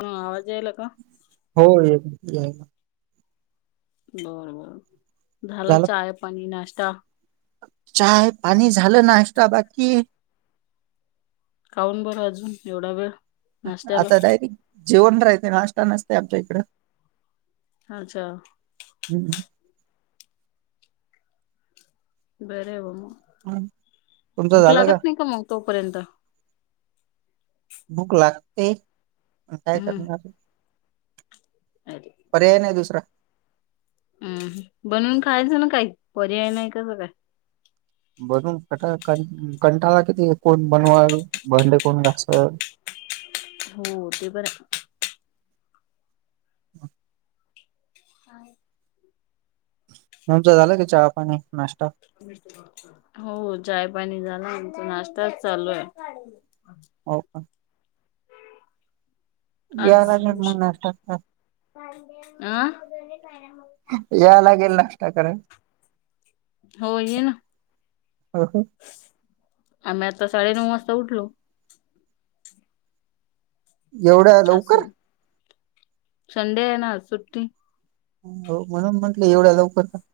हा आवाज यायला का [unintelligible] हो य [unintelligible] बर बर झालं चाय पानी नाश्ता चाय पाणी झालं नाष्टा बाकी [unintelligible] काऊून बरं अजून एवढा वेळ [unintelligible] नाश्त्याला आता डायरे जेवण राहते नाश्ता नसते आमच्या इकडं अच्छा [unintelligible] हम् हम [unintelligible] बरे बाबू हम्म. मग तुमचं भूक झालं लागत नाही का मग तोपर्यंत भुक लागते काय हम्म करणार [unintelligible] [unintelligible] [unintelligible] पयाय नाही दुसरा [unintelligible] हम्म बनून खायचं ना काही पर्याय नाही का सगळं बनून कट कंटाला किती कोण बनवाल भांडे कोण घा हो ते बरं [unintelligible] [unintelligible] [unintelligible] [unintelligible] [unintelligible] तुमचे झाला की चहा पाणी नाश्ता [unintelligible] हो चाय पाणी झाला नाश्ताच चालू आहे हो [unintelligible] याला आज जन्म नष्टात [unintelligible] अ याय लागेल नाशता करायला होय येन [unintelligible] हो हो [unintelligible] आम्ही आता साडे नऊ वाजता उठलो [unintelligible] एवढं [unintelligible] असं संडे आहे ना आज सुट्टी हो म्हणून म्हंटलं एवढ्या लवकर [unintelligible]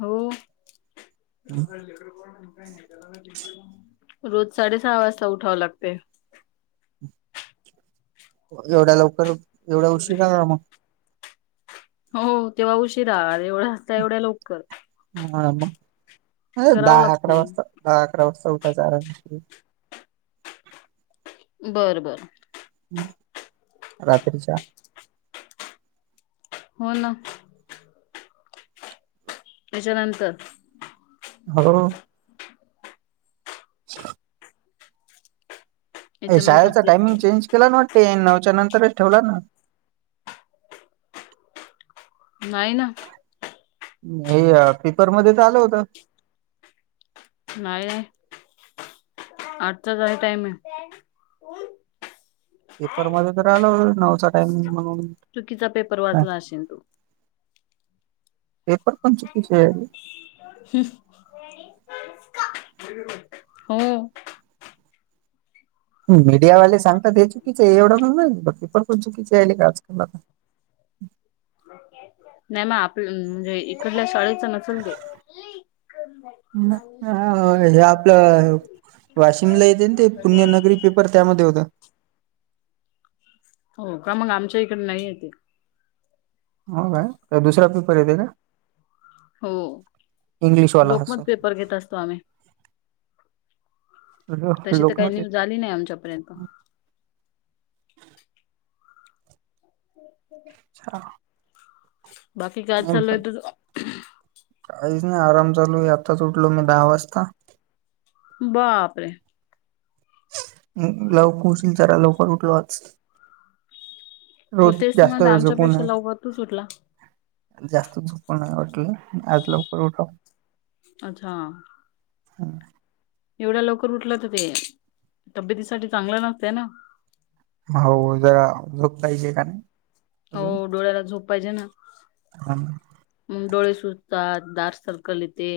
हो हम्म. रोज साडे सहा वाजता उठाव लागते [unintelligible] एवढ्या लवकर एवढ्या उशीिकणार मग [unintelligible] हो तेव्हा उशिरा एवढ्या असता एवढ्या लोककर हा म दहा अकरा लागते. वाजता दहा अकरा वाजता उठायच आराम बरं बरं [unintelligible] रात्रीच्या आठ [unintelligible] हो ना [unintelligible] त्यांच्यानंतर [unintelligible] ह [unintelligible] छ [unintelligible] याच्यानंतर शाळेचा तेच ते टायमिंग चेंज केला नां वाटते नवच्या नंतरच ठेवला ना नाहीं नं [unintelligible] हे पेपरमंध्ये त आलं होतं [unintelligible] नाही नाही आठचा टाईम आहे पेपरमध्येध्ये तर आलं नवचा टाईमग म्हणून [unintelligible] चुकीचा पेपर हा, वाचला असेल तो [unintelligible] पेपर पण चुकीचे [unintelligible] हुश [unintelligible] [unintelligible] [unintelligible] हो मीडियावाले सांगतात हे चुकीचें आहे एवढं पणं पेपर पणं चुकीचे आ आहेले का आजकालता अ [unintelligible] [unintelligible] नाहीं मं आपलं म्हणजे इकडल्यां शाळेचं नसलं ते हं हे आपलं वाशिमला येते नां ते पुण्यनगरी पेपर त्यांमध्ये होतं. हो कां मगं आमच्या ईकडे नाहीं येते. हो कायं का दुसरा पेपर येते कां? हो इंग्लिशवाला हा लोकमत सर पेपर घेतं असतों आम्हीं. तशी तरं कांहीं लोकमत न्यूज आली नाहीं आमच्यांपर्यंत. [unintelligible] अच्छां. बाकी कायं चालूं आहे तूझ? कांहीच नाहीं आराम चालूं आताचं उठलो मी दहा वाजंता. बापरे. लवकर उशील चरा लवकर उठलोच आज. हो रोज तेच तर म्हणते जास्तं झोपून आमच्यापेक्षा आहे. लवकर तूच उठला जास्तं झोपा नाहीं वाटलं आज लवकर उठा. अच्छां. हा एवढ्यां लवकर उठला तरं ते तब्येतीसांठी चांगलं नसतं नां. हो उद्या झोपता कारण. हो डोळ्यांला झोप पाहिजे नां. हं. मगं डोळे सुजतांत डार्क सर्कल येते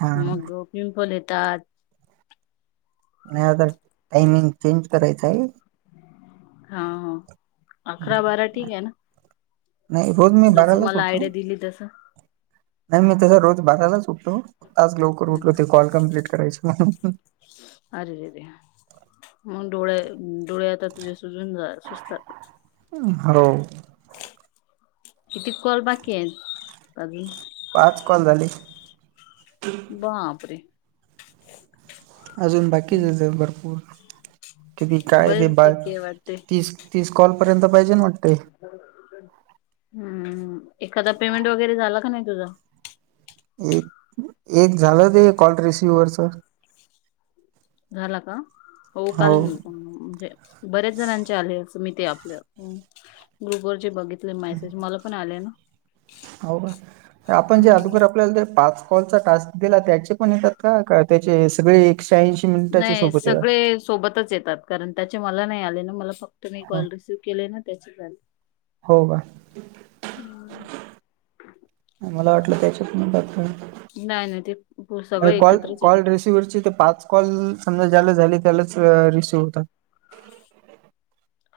हा. मिवकाॅल येतात. नाहीं आता टाइमिंग चेंज करायचं आहे. हा अकरा बारा ठीक आहे नां. नाहीं रोज मी बाराला उटतो. दिल्ली तंस नाहीं मी तसं रोज बारालांच उठतो. आज लवकर उठलो तर कॉल कंप्लीट करायच मण अरेरे आ मगं डोळे डोळे आता तुझें सुजून सुजतात. हो. किती कॉल बाकी आहेत अजून? पांच कॉल झाले. बांपरे. अजून बाकीचं भरंपूर किती कायं बरेच ते बा बाकी आहे वाटते तीस तीस कॉलपर्यंत पाहिजे ना म्हणते. हम्मं एखाद्या पेमेंट वगैरे झाला की नाहीं तुझा? एक झालं ते कॉल रिसिववरच. झाला कां हो काल म्हणजे बऱ्याच जणांचे आले असं मी ते आपल्या ग्रुपवरचे बघ मेसेज मला पण आले ना. हो आपण जे हम्म अदुघर आपल्याला ते पाच कॉलचा टास्क दिला त्यांचे पणं येतात कां त्यांचे सगळी नाहीं सगळें सोबतंच येतात. कारणं त्यांचे मला नाहीं आले नां मला फक्त मी कॉल रिसिव्ह केले ना त्यांचे आले. हो कां. [unintelligible] मला वाटलं त्याच्यातून डॉक्युमेन्ट नाही नाही ते पु- सगळे कॉल एकत्रच कॉल येतात. रिसिव्ह पाच कॉल समजा ज्याला झाली त्यालाच रिसीव्ह होतात.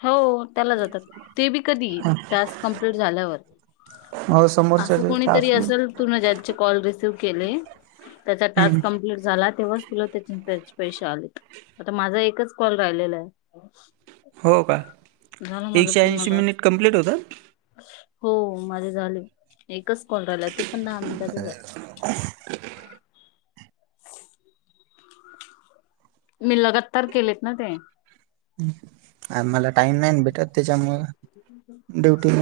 हो त्याला जातात ते बी कधी टास्क कमप्लीट झाल्यावर. हो समोरच्या असं कोणीतरी तास असल तुना ज्यांचे कॉल रिसिव्ह केले त्याचा टास्क कंपलीट झाला तेव्हाच तुला त्याच त्याचे पैसे आलेत आता माझा एकच कॉल राहिलेलाय. हो का एकशे पूर्ण ऐंशी टास्क मिनिट कम्प्लीट होतात. हो माझे झाले एकच कॉल राहिला ते पण दहा मिनिटाचय. [inaudible] मी लगातार केलेत ना ते हम आ मला टाइम नाहीन भेटत त्याच्यामुंळ ड्युटी म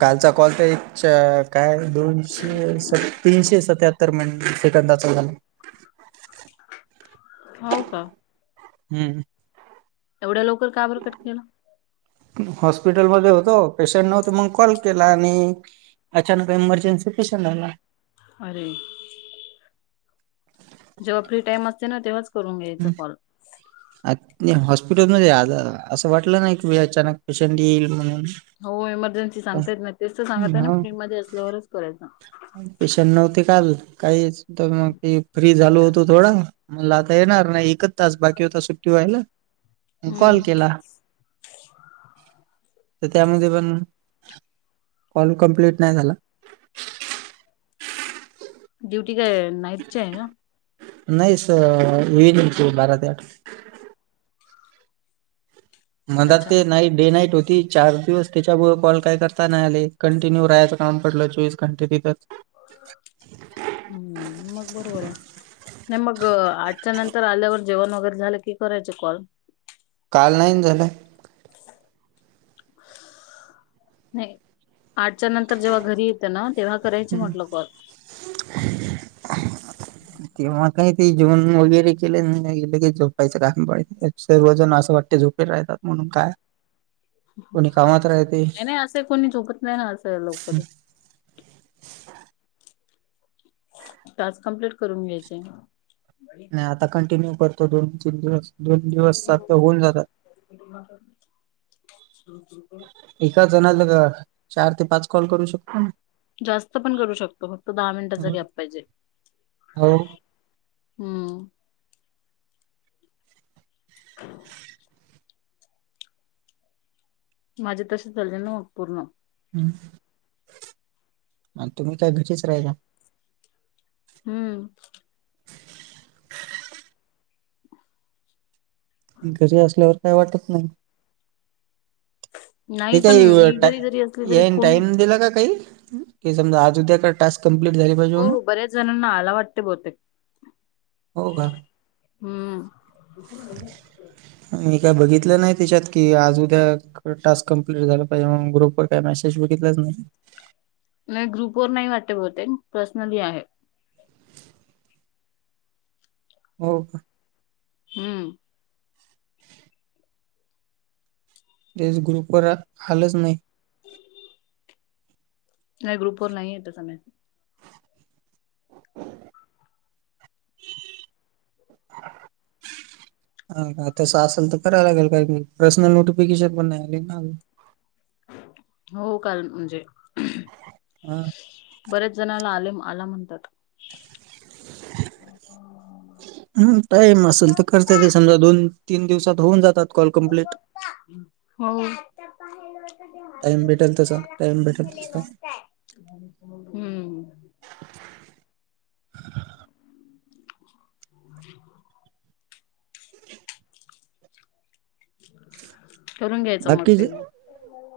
कालचा कॉल तर एक च काय दोनशे सत्याऐनशी असं त्या तर म्हण सेकंदाचा झाला. हाव का हम्म एवढ्या लवकर का बर कट केला. हॉस्पिटलमध्ये होतो पेशंट नव्हत म कॉल केला आणि अचानक एमर्जन्सी पेशंट आला. अरे जेव्हा फ्री टाईम असते ना तेव्हाच करून घ्यायच कॉल अ नी हॉस्पिटलमध्ये आ असं वाटलं नाई की अचानक पेशंट येईल म्हणून हो इमर्जन्सी सांगता येत नाही तेच तर सांगतय ना हो फ्री मध्ये असल्यावरच करायचं. पेशंट नव्हते काल काही सुद्धा मग ते फ्री झालो होतो थोडा म्हला आता येणार नाही एक तास बाकी होता सुट्टी व्हायला म हम्म कॉल केला. [inaudible] तर त्यामध्ये पण कॉल कंप्लेंट नाही झाला. ड्युटी काय नाईटची हाय ना? नाही स इव्हिनिंगची बारा ते आठ मला अच्छा ते नाईट डे नाईट होती चार दिवस त्याच्यामुळे कॉल काय करता नाही आले कंटिन्यू राहायचं काम पडलं चोवीस कंटी तिथच हम्म मग बरोबरय. नाही मग आठच्या नंतर आल्यावर जेवण वगैरे झालं की करायचे कॉल काल नाही ना झाले. नाही आठच्या नंतर जेव्हा घरी तना तेव्हा करायचे म्हटलं कॉल तेव्हा काय ते जेवन वगैरे केल नाही लगेच झोपायचं काम पडीत सर्वजण असं वाटते झोपे राहतात म्हणून काय [inaudible] कोणी कामात राहते नाही नाही असं कोणी झोपत नाही ना असं लवकर टास्क कंप्लीट करून घ्यायचे. नाही आता कंटिन्यू करतो दोन तीन दिवस दोन दिवसात होऊन जातात. एका जणाला चार ते पाच कॉल करू शकतो ना? जास्त पण करू शकतो फक्त दहा मिनिटाचा गॅप पाहिजे. हो हम्म माझे तसे चाले ना पूर्ण हम्म आन् तुम्ही काय घचीच राहीला हम्म घरी असल्यावर काही वाटत नाही. नाही हे पण काय मी टा घरी घरी असली तरी यान फोन टाईम दिला का काही की समजा आज उद्या का टास्क कंम्प्लिट झाले पाहिजे. हो म्हणून बऱ्याच जणांना आला वाटत बहुतेक हो का हम्म. मी काय बघितलं नाही त्याच्यात की आज उद्या टास्क कम्प्लीट झाला पाहिजे म्हणून ग्रुप वर काय मेसेज बघितलाय तुम्ही? नाही ग्रुप वर नाही वाटते बहुतेक पर्सनली आहे. हो का? हम्म. तेच ग्रुप वर आलच नाही. नाही ग्रुप वर नाही येत त्याचा मे [unintelligible] हा का तसं असेल तर करायला लागेल काय बी प्रर्सनल नोटिफिकेशन पण नाही आली ना. हो काल म्हणजे ह. बरेच जणला आले आला म्हणतात. [unintelligible] हम्म टाईम असल तर करत ते समजा दोन तीन दिवसात होऊन जातात कॉल कम्प्लीट हो. टाइम भेटेल तसा टाइम भेटेल तसा हम्म. [unintelligible] करून घ्यायचं मग ते बाकी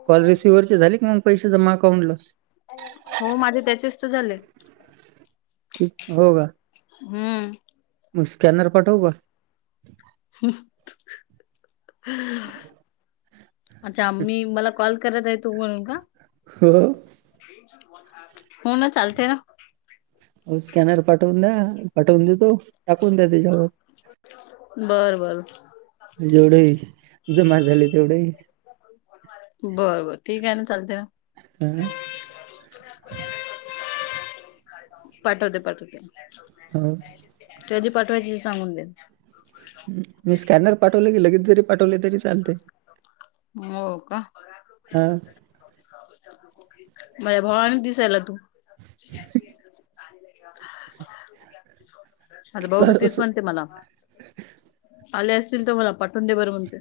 कॉल रिसिववर चे झाली की मग पैसे जमा अकांटला हो माझे त्याचेच तर झाले. हो का? हम्म. मग स्कॅनर पाटवू का? हम हा हा. अच्छा मी मला कॉल करत आहे तु म्हणून का? हो. हो न चालते ना. हो स्कॅनर पाठवून द्या पाठवून देतो टाकून द्या त्याच्यावर बर बर. जेवढेही जमा झाले तेवढेही बर बर ठीक आहे ना चालते ना. हं. पाठवते पाठवते. ह. कधी पाठवायचे ते सांगून द्या. मी स्कॅनर पाठवले की लगेच जरी पाठवले तरी चालतय. हो का? हां माझ्या भावानी दिसायला तू अ हः आता भाऊ भी तर तेच असं म्हणते मला आले असतील तर मला पाटव ते बर म्हणते.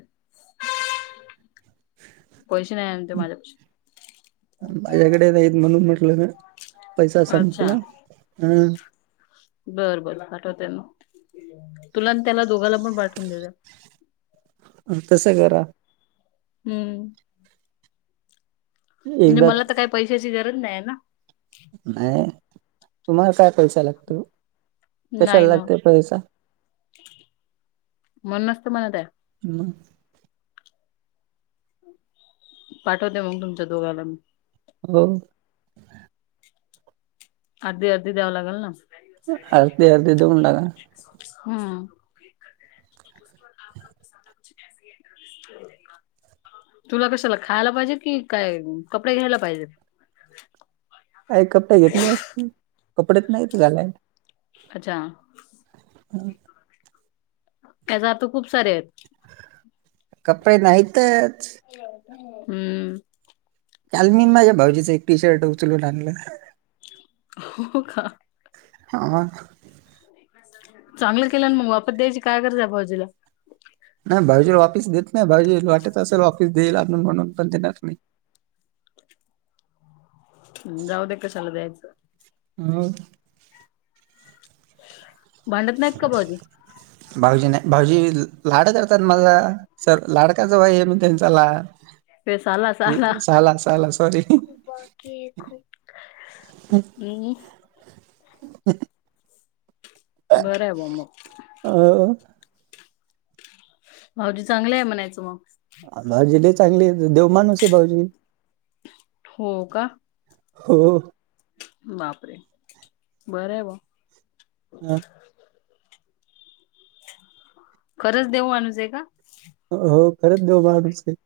पैसे नाही आणते माझ्यापशी माझ्याकडे नाहीत म्हणून म्हटलं न पैसा संपला अच्छा. हं. बरं बर पाठवतेना तुला त्याला दोघांला पण पाठवून देवूया. मग तसं करा. हम्म. म्हणजे एकदा मला तर काही पैशाची गरज नाय ना. नाहीये तुम्हाला काय सात पैसा ला लागतो. नाही कशाला ना, कोण लागते पैसा म्हण नसत मणा त्या ह् [unintelligible] पाठवते मग तुमच्या दोघांला मी. हो! अर्धी अर्धी द्यावं लागल ना. अर्धी अर्धी देऊन टाका ना. हम्म! [inaudible] [inaudible] तुला कशाला खायला पाहिजे कि काय कपडे घ्यायला पाहिजेत? आय कपडे घेतली असते कपडेच नाहीत घालायला. अच्छा! [inaudible] त्याचा अर्थ खूप सारे आहेत. कपडे नाहीतच. हम्म! काल मी माझ्या भाऊजीच एक टी शर्ट उचलू लाानलं. हो का? [unintelligible] चांगलं केलं ना मग वापत द्यायची काय कराज हाय भाउजीला. नाही भाऊजीला वापीस देत नाही भाऊजीला वाटत असेल वापीस देईल आणून म्हणून पण देणार नाही. जाऊ दे कशाला द्याचं. [unintelligible] भांडत नायत का भाऊजी? भाऊजी नाही भाऊजी लाड करतात माझा. सर लाडका जावयी आहे मी त्यांचा, ते साला साला साला ते ला सॉरी. ते खूप अ हम्म बरं आहे बावा मग. अ भाऊजी चांगलं आहे म्हणायचं मग? भाऊजी लय चांगले देवमानूस आहे भाऊजी. हो का? हो! बापरे बर हाय बाव. [unintelligible] खरंच देऊ माणूस आहे का? हो खरंच देऊ माणूस आहे.